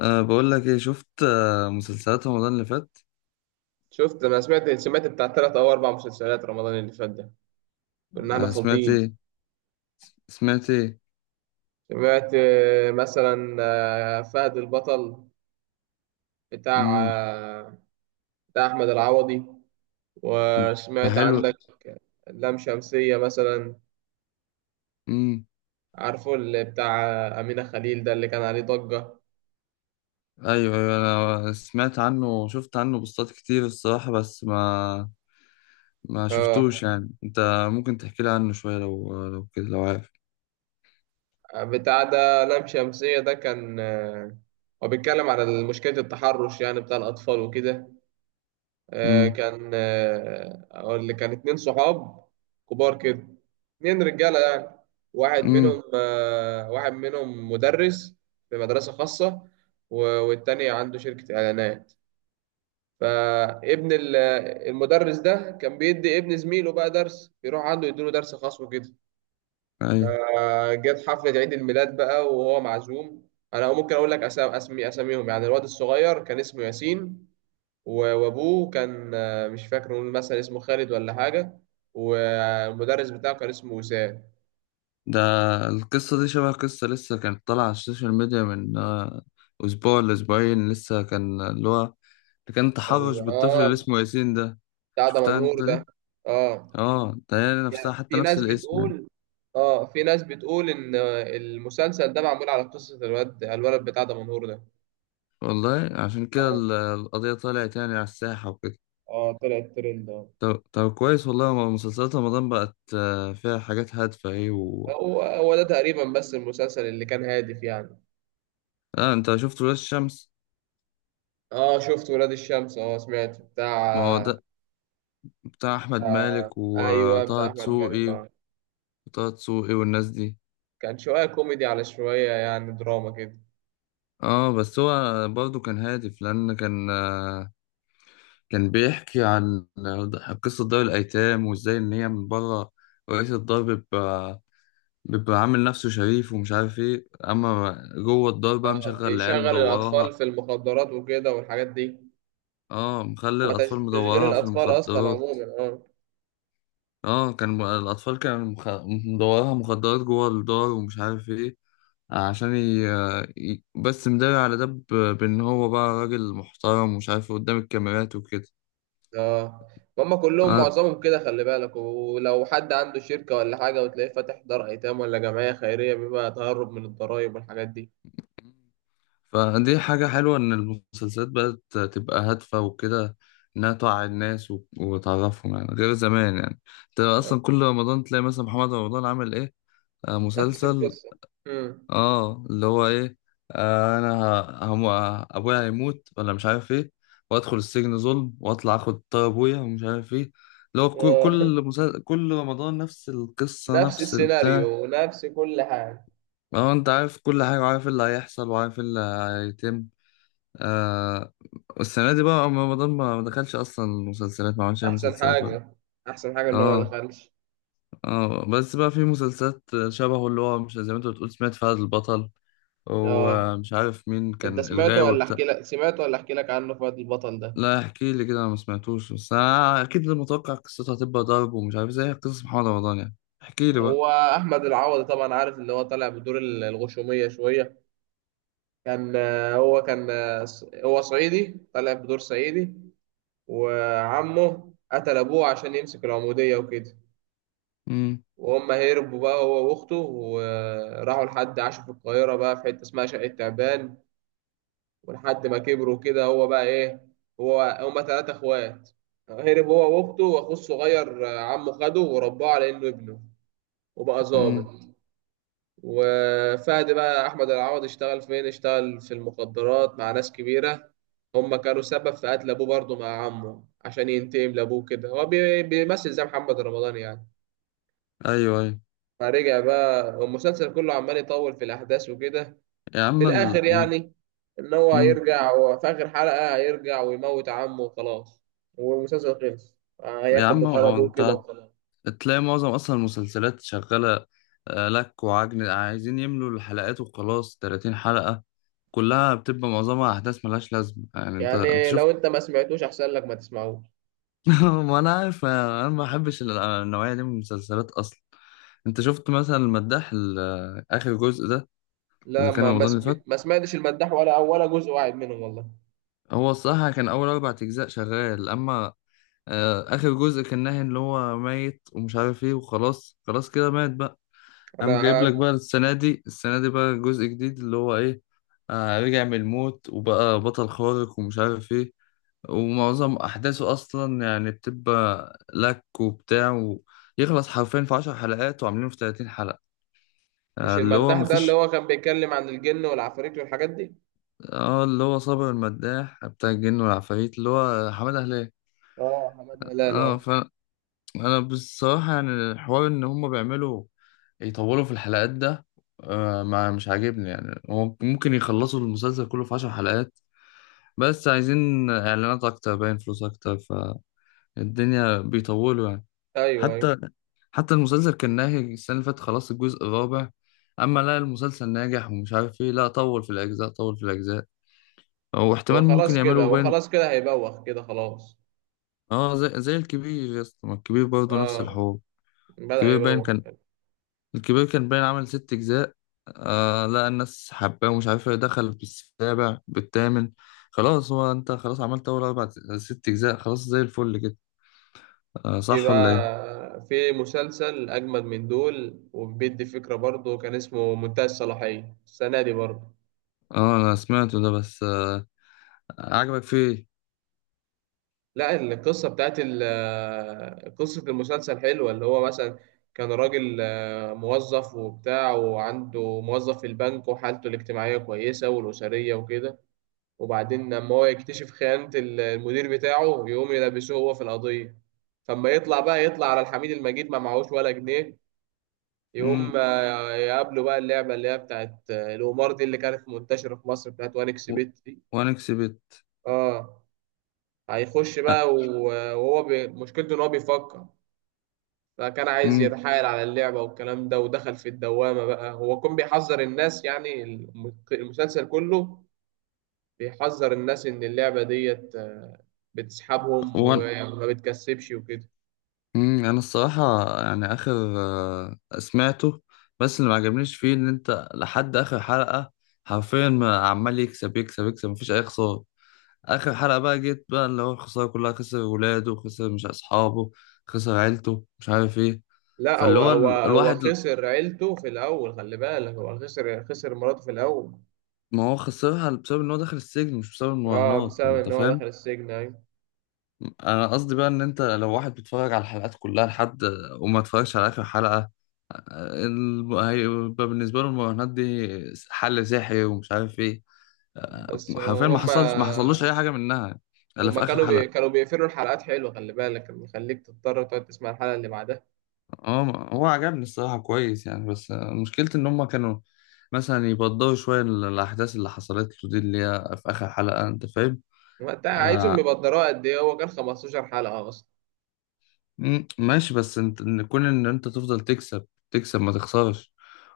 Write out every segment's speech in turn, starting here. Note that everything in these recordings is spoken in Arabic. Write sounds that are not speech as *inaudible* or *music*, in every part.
بقول لك ايه؟ شفت مسلسلات رمضان اللي فات؟ شفت انا سمعت بتاع 3 او 4 مسلسلات رمضان اللي فات ده. كنا احنا سمعت فاضيين. ايه؟ سمعت ايه؟ سمعت مثلا فهد البطل، بتاع امم آه، بتاع احمد العوضي. ده وسمعت حلو. عندك لام شمسية مثلا، امم عارفه اللي بتاع أمينة خليل ده اللي كان عليه ضجة؟ ايوه، ايوه، انا سمعت عنه وشفت عنه بوستات كتير الصراحة، بس ما شفتوش اه، يعني انت. ممكن تحكي لي عنه شوية لو كده، لو عارف. بتاع ده لام شمسية ده كان هو بيتكلم على مشكلة التحرش يعني بتاع الأطفال وكده. امم كان اقول لك كان 2 صحاب كبار كده، 2 رجاله يعني. واحد امم منهم آه، واحد منهم مدرس في مدرسه خاصه، والتاني عنده شركه اعلانات. فابن ال- المدرس ده كان بيدي ابن زميله بقى درس، بيروح عنده يديله درس خاص وكده. ايوه. فجت حفله عيد الميلاد بقى وهو معزوم. انا ممكن اقول لك أسا- اسمي اساميهم يعني. الواد الصغير كان اسمه ياسين، وابوه كان مش فاكر، نقول مثلا اسمه خالد ولا حاجه، والمدرس بتاعه كان اسمه وسام. ده. القصة دي شبه قصة لسه كانت طالعة على السوشيال ميديا من أسبوع لأسبوعين، لسه كان اللي هو اللي كان تحرش بالطفل اللي اه، اسمه ياسين ده. بتاع ده شفتها منهور أنت دي؟ ده. اه، اه، ده هي يعني نفسها حتى، في نفس ناس الاسم يعني. بتقول، اه في ناس بتقول ان المسلسل ده معمول على قصه الولد بتاع ده منهور ده. والله عشان كده اه القضية طلعت يعني على الساحة وكده. اه، طلع الترند اه. طب كويس والله، ما مسلسلات رمضان بقت فيها حاجات هادفة ايه و... هو ده تقريبا، بس المسلسل اللي كان هادف يعني. آه، أنت شفت ولاد الشمس؟ اه شفت ولاد الشمس، اه سمعت بتاع ما هو آه ده، بتاع أحمد آه، مالك ايوه بتاع وطه احمد مالك دسوقي. اه. وطه دسوقي والناس دي. كان شوية كوميدي على شوية يعني دراما كده. اه بس هو برضه كان هادف لان كان كان بيحكي عن قصة دار الايتام وازاي ان هي من بره رئيس الدار بيبقى عامل نفسه شريف ومش عارف ايه، اما جوه الدار بقى اه مشغل العيال بيشغل الأطفال مدورها. في المخدرات وكده والحاجات دي. اه مخلي هو الاطفال تشغيل مدورها في الأطفال أصلا المخدرات. عموما اه. اه كان م- الاطفال كانوا مخ... مدورها مخدرات جوه الدار ومش عارف ايه عشان بس مداري على ده بان هو بقى راجل محترم ومش عارف إيه قدام الكاميرات وكده. اه هما كلهم آه، معظمهم كده، خلي بالك ولو حد عنده شركة ولا حاجة وتلاقيه فاتح دار أيتام ولا جمعية خيرية بيبقى تهرب من الضرايب والحاجات دي. فدي حاجة حلوة إن المسلسلات بقت تبقى هادفة وكده، إنها توعي الناس وتعرفهم يعني، غير زمان يعني. أنت أصلا آه. كل رمضان تلاقي مثلا محمد رمضان عامل إيه، آه نفس مسلسل، القصة. مم. آه اللي هو إيه، آه أنا، ه- هم أبويا هيموت ولا مش عارف إيه، وأدخل السجن ظلم وأطلع آخد طار أبويا ومش عارف إيه، اللي هو كل آه. كل *laughs* كل رمضان نفس القصة نفس نفس البتاع. السيناريو ونفس كل حاجة. ما هو أنت عارف كل حاجة، وعارف إيه اللي هيحصل، وعارف إيه اللي هيتم. آه، والسنة دي بقى رمضان ما دخلش أصلا، المسلسلات ما عملش أي أحسن مسلسلات ولا. حاجة، أحسن حاجة إن هو ما آه. دخلش. آه بس بقى في مسلسلات شبهه، اللي هو مش زي ما أنت بتقول، سمعت فهد البطل اه، ومش عارف مين انت كان سمعته الغاوي ولا بتاع. احكي لك؟ سمعته ولا احكي لك عنه فؤاد البطل ده؟ لا، احكي لي كده أنا ما سمعتوش، بس أنا أكيد متوقع قصتها هتبقى ضرب ومش عارف، زي قصص محمد رمضان يعني. احكي لي بقى. هو احمد العوضي طبعا، عارف اللي هو طالع بدور الغشوميه شويه. كان هو كان هو صعيدي، طالع بدور صعيدي. وعمه قتل ابوه عشان يمسك العموديه وكده، امم وهم هربوا بقى، هو واخته، وراحوا لحد عاشوا في القاهره بقى في حته اسمها شقه تعبان. ولحد ما كبروا كده هو بقى ايه؟ هما 3 اخوات. هرب هو واخته واخوه الصغير. عمه خده ورباه على انه ابنه، وبقى امم ظابط. وفهد بقى، احمد العوضي، اشتغل فين؟ اشتغل في المخدرات مع ناس كبيره. هم كانوا سبب في قتل ابوه برضه مع عمه، عشان ينتقم لابوه كده، هو بيمثل زي محمد رمضان يعني. أيوه، أيوه. فرجع بقى، والمسلسل كله عمال يطول في الاحداث وكده. يا في عم الاخر الم... يعني، ان هو هيرجع، وفي اخر حلقه هيرجع ويموت عمه وخلاص، والمسلسل خلص. يا هياخد عم بطار هو ابوه كده أنت وخلاص. تلاقي معظم اصلا المسلسلات شغاله، لك وعجن، عايزين يملوا الحلقات وخلاص. 30 حلقه كلها بتبقى معظمها احداث ملهاش لازمه يعني، انت يعني شفت. لو انت ما سمعتوش، احسن لك ما تسمعوش. *laughs* ما انا عارف، انا ما بحبش النوعيه دي من المسلسلات اصلا. انت شفت مثلا المداح، اخر جزء ده لا، اللي كان رمضان اللي فات؟ ما سمعتش المداح ولا جزء واحد منهم، والله. هو الصراحه كان اول اربع اجزاء شغال، اما اخر جزء كان ناهي اللي هو ميت ومش عارف ايه، وخلاص خلاص كده مات بقى. قام جايب لك بقى انا السنة دي بقى جزء جديد اللي هو إيه، آه رجع من الموت وبقى بطل خارق ومش عارف إيه. ومعظم أحداثه أصلا يعني بتبقى لك وبتاع، ويخلص حرفيا في 10 حلقات وعاملينه في 30 حلقة. مش آه اللي هو المداح ده اللي مفيش. هو كان بيتكلم عن الجن والعفاريت والحاجات دي؟ آه اللي هو صابر المداح، بتاع الجن والعفاريت، اللي هو حمادة هلال. اه، حماده هلال اه. آه. انا بصراحه يعني الحوار ان هم بيعملوا يطولوا في الحلقات ده ما مش عاجبني يعني. هو ممكن يخلصوا المسلسل كله في 10 حلقات، بس عايزين اعلانات اكتر، باين فلوس اكتر، فالدنيا بيطولوا يعني. ايوه ايوه. حتى حتى المسلسل كان ناهي السنه اللي فاتت خلاص الجزء الرابع، اما لا المسلسل ناجح ومش عارف ايه، لا طول في الاجزاء، طول في الاجزاء، او احتمال ممكن يعملوا هو باين. خلاص كده هيبوخ كده خلاص. اه زي الكبير يا اسطى، ما الكبير برضه نفس اه الحوار. بدأ الكبير باين يبوخ. كان الكبير كان باين عمل ست أجزاء. آه لا الناس حباه ومش عارف ايه، دخل بالسابع بالثامن. خلاص هو انت خلاص عملت أول أربع، ست أجزاء خلاص زي الفل كده، آه صح ولا ايه؟ في مسلسل اجمد من دول، وبيدي فكرة برضه، كان اسمه منتهى الصلاحية، السنة دي برضه. اه أنا سمعته ده، بس آه، عجبك فيه؟ لا، قصة المسلسل حلوة. اللي هو مثلا كان راجل موظف وبتاع، وعنده موظف في البنك، وحالته الاجتماعية كويسة والأسرية وكده. وبعدين لما هو يكتشف خيانة المدير بتاعه، يقوم يلبسوه هو في القضية. فما يطلع بقى، يطلع على الحميد المجيد ما معهوش ولا جنيه. يقوم مم. يقابله بقى اللعبة اللي هي بتاعت القمار دي، اللي كانت منتشرة في مصر، بتاعت وانكس و- بيت دي. وأنا كسبت. اه هيخش آه، بقى، وهو مشكلته ان هو بيفكر. فكان عايز مم. يتحايل على اللعبة والكلام ده، ودخل في الدوامة بقى. هو كان بيحذر الناس يعني، المسلسل كله بيحذر الناس إن اللعبة ديت بتسحبهم وأنا. وما بتكسبش وكده. مم. أنا الصراحة يعني آخر، آه سمعته، بس اللي ما عجبنيش فيه إن أنت لحد آخر حلقة حرفيا عمال يكسب يكسب يكسب، مفيش أي خسارة. اخر حلقه بقى جيت بقى اللي هو الخساره كلها، خسر ولاده، خسر مش اصحابه، خسر عيلته، مش عارف ايه. لا، فاللي هو هو هو ال... هو الواحد ل- خسر عيلته في الأول، خلي بالك، هو خسر مراته في الأول. ما هو خسرها بسبب ان هو دخل السجن مش بسبب اه، المراهنات، بسبب انت إن هو دخل فاهم؟ السجن، أيوة. انا قصدي بقى ان انت لو واحد بيتفرج على الحلقات كلها لحد، وما اتفرجش على اخر حلقه، هيبقى بالنسبه له المراهنات دي حل سحري ومش عارف ايه، بس حرفيا ما حصلش ما حصلوش اي هما حاجه منها، الا هما في اخر كانوا بي حلقه. كانوا بيقفلوا الحلقات حلوة، خلي بالك، كان بيخليك تضطر تقعد تسمع الحلقة اللي بعدها. هو عجبني الصراحة كويس يعني، بس مشكلتي ان هم كانوا مثلا يبضوا شوية الأحداث اللي حصلت له دي اللي هي في آخر حلقة، أنت فاهم؟ ما انت عايزهم آه يبقى الدراء قد ايه؟ هو كان 15 حلقة اصلا. مم، ماشي، بس انت ان كون ان انت تفضل تكسب تكسب ما تخسرش،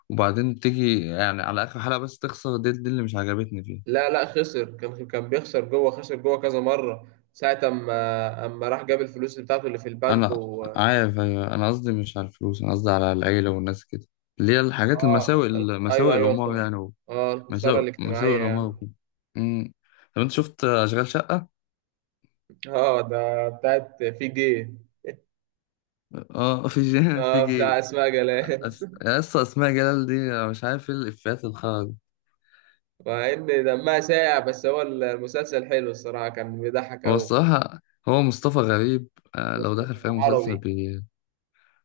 وبعدين تيجي يعني على آخر حلقة بس تخسر، دي اللي مش عجبتني فيه. لا لا، خسر، كان بيخسر جوه، خسر جوه كذا مرة، ساعة أما راح جاب الفلوس بتاعته اللي في البنك انا و... عارف أيوة، انا قصدي مش على الفلوس، انا قصدي على العيلة والناس كده، اللي هي الحاجات المساوئ، أيوه مساوئ أيوه، الأمور يعني، آه، الخسارة مساوئ مساوئ الاجتماعية الأمور يعني. وكده. مم. طب انت شفت أشغال شقة؟ آه، ده بتاعت في جي. اه في جي. *laughs* في آه، بتاع جي. أسماء جلال. يا اسطى اسماء جلال دي أنا مش عارف ايه الافيهات الخرا دي. *laughs* مع إن دمها ساقع، بس هو المسلسل حلو الصراحة، كان بيضحك هو أوي. الصراحه، هو مصطفى غريب لو دخل مصطفى في اي مسلسل عربي،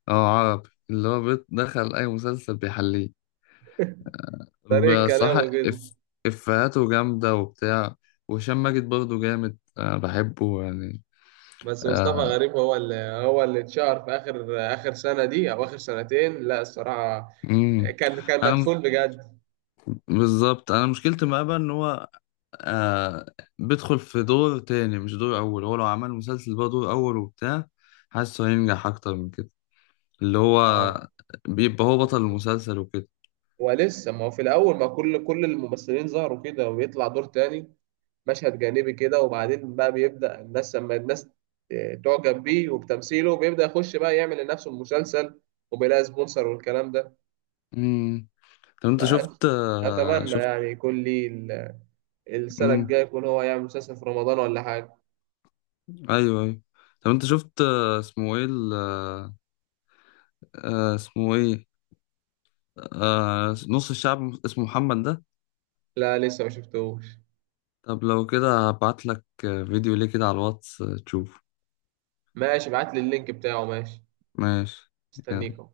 اه، عربي، اللي هو بيت دخل اي مسلسل بيحليه. طريقة بصراحه كلامه كده. افيهاته جامده وبتاع، وهشام ماجد برضه جامد بحبه يعني. بس مصطفى غريب هو اللي اتشهر في اخر اخر سنه دي او اخر سنتين لا الصراحه، امم كان انا م- مدفون بجد. بالظبط انا مشكلتي معاه بقى ان هو آه بيدخل في دور تاني مش دور أول، هو لو عمل مسلسل بقى دور أول وبتاع، حاسه هينجح أكتر من كده، اللي اه، هو بيبقى هو بطل المسلسل وكده. ولسه ما هو في الاول ما كل الممثلين ظهروا كده، ويطلع دور تاني مشهد جانبي كده، وبعدين بقى بيبدا لما الناس تعجب بيه وبتمثيله بيبدا يخش بقى يعمل لنفسه المسلسل، وبيلاقي سبونسر والكلام ده. امم طب أنت شفت فاتمنى شفت. يعني يكون لي السنه امم الجايه يكون هو يعمل مسلسل في رمضان ولا حاجه. أيوه أيوه. طب أنت شفت اسمه إيه اسمه إيه، آه نص الشعب اسمه محمد ده. لا لسه ما شفتوش. طب لو كده هبعتلك فيديو ليه كده على الواتس تشوفه. ماشي، ابعت لي اللينك بتاعه، ماشي. ماشي. استنيك يلا. اهو.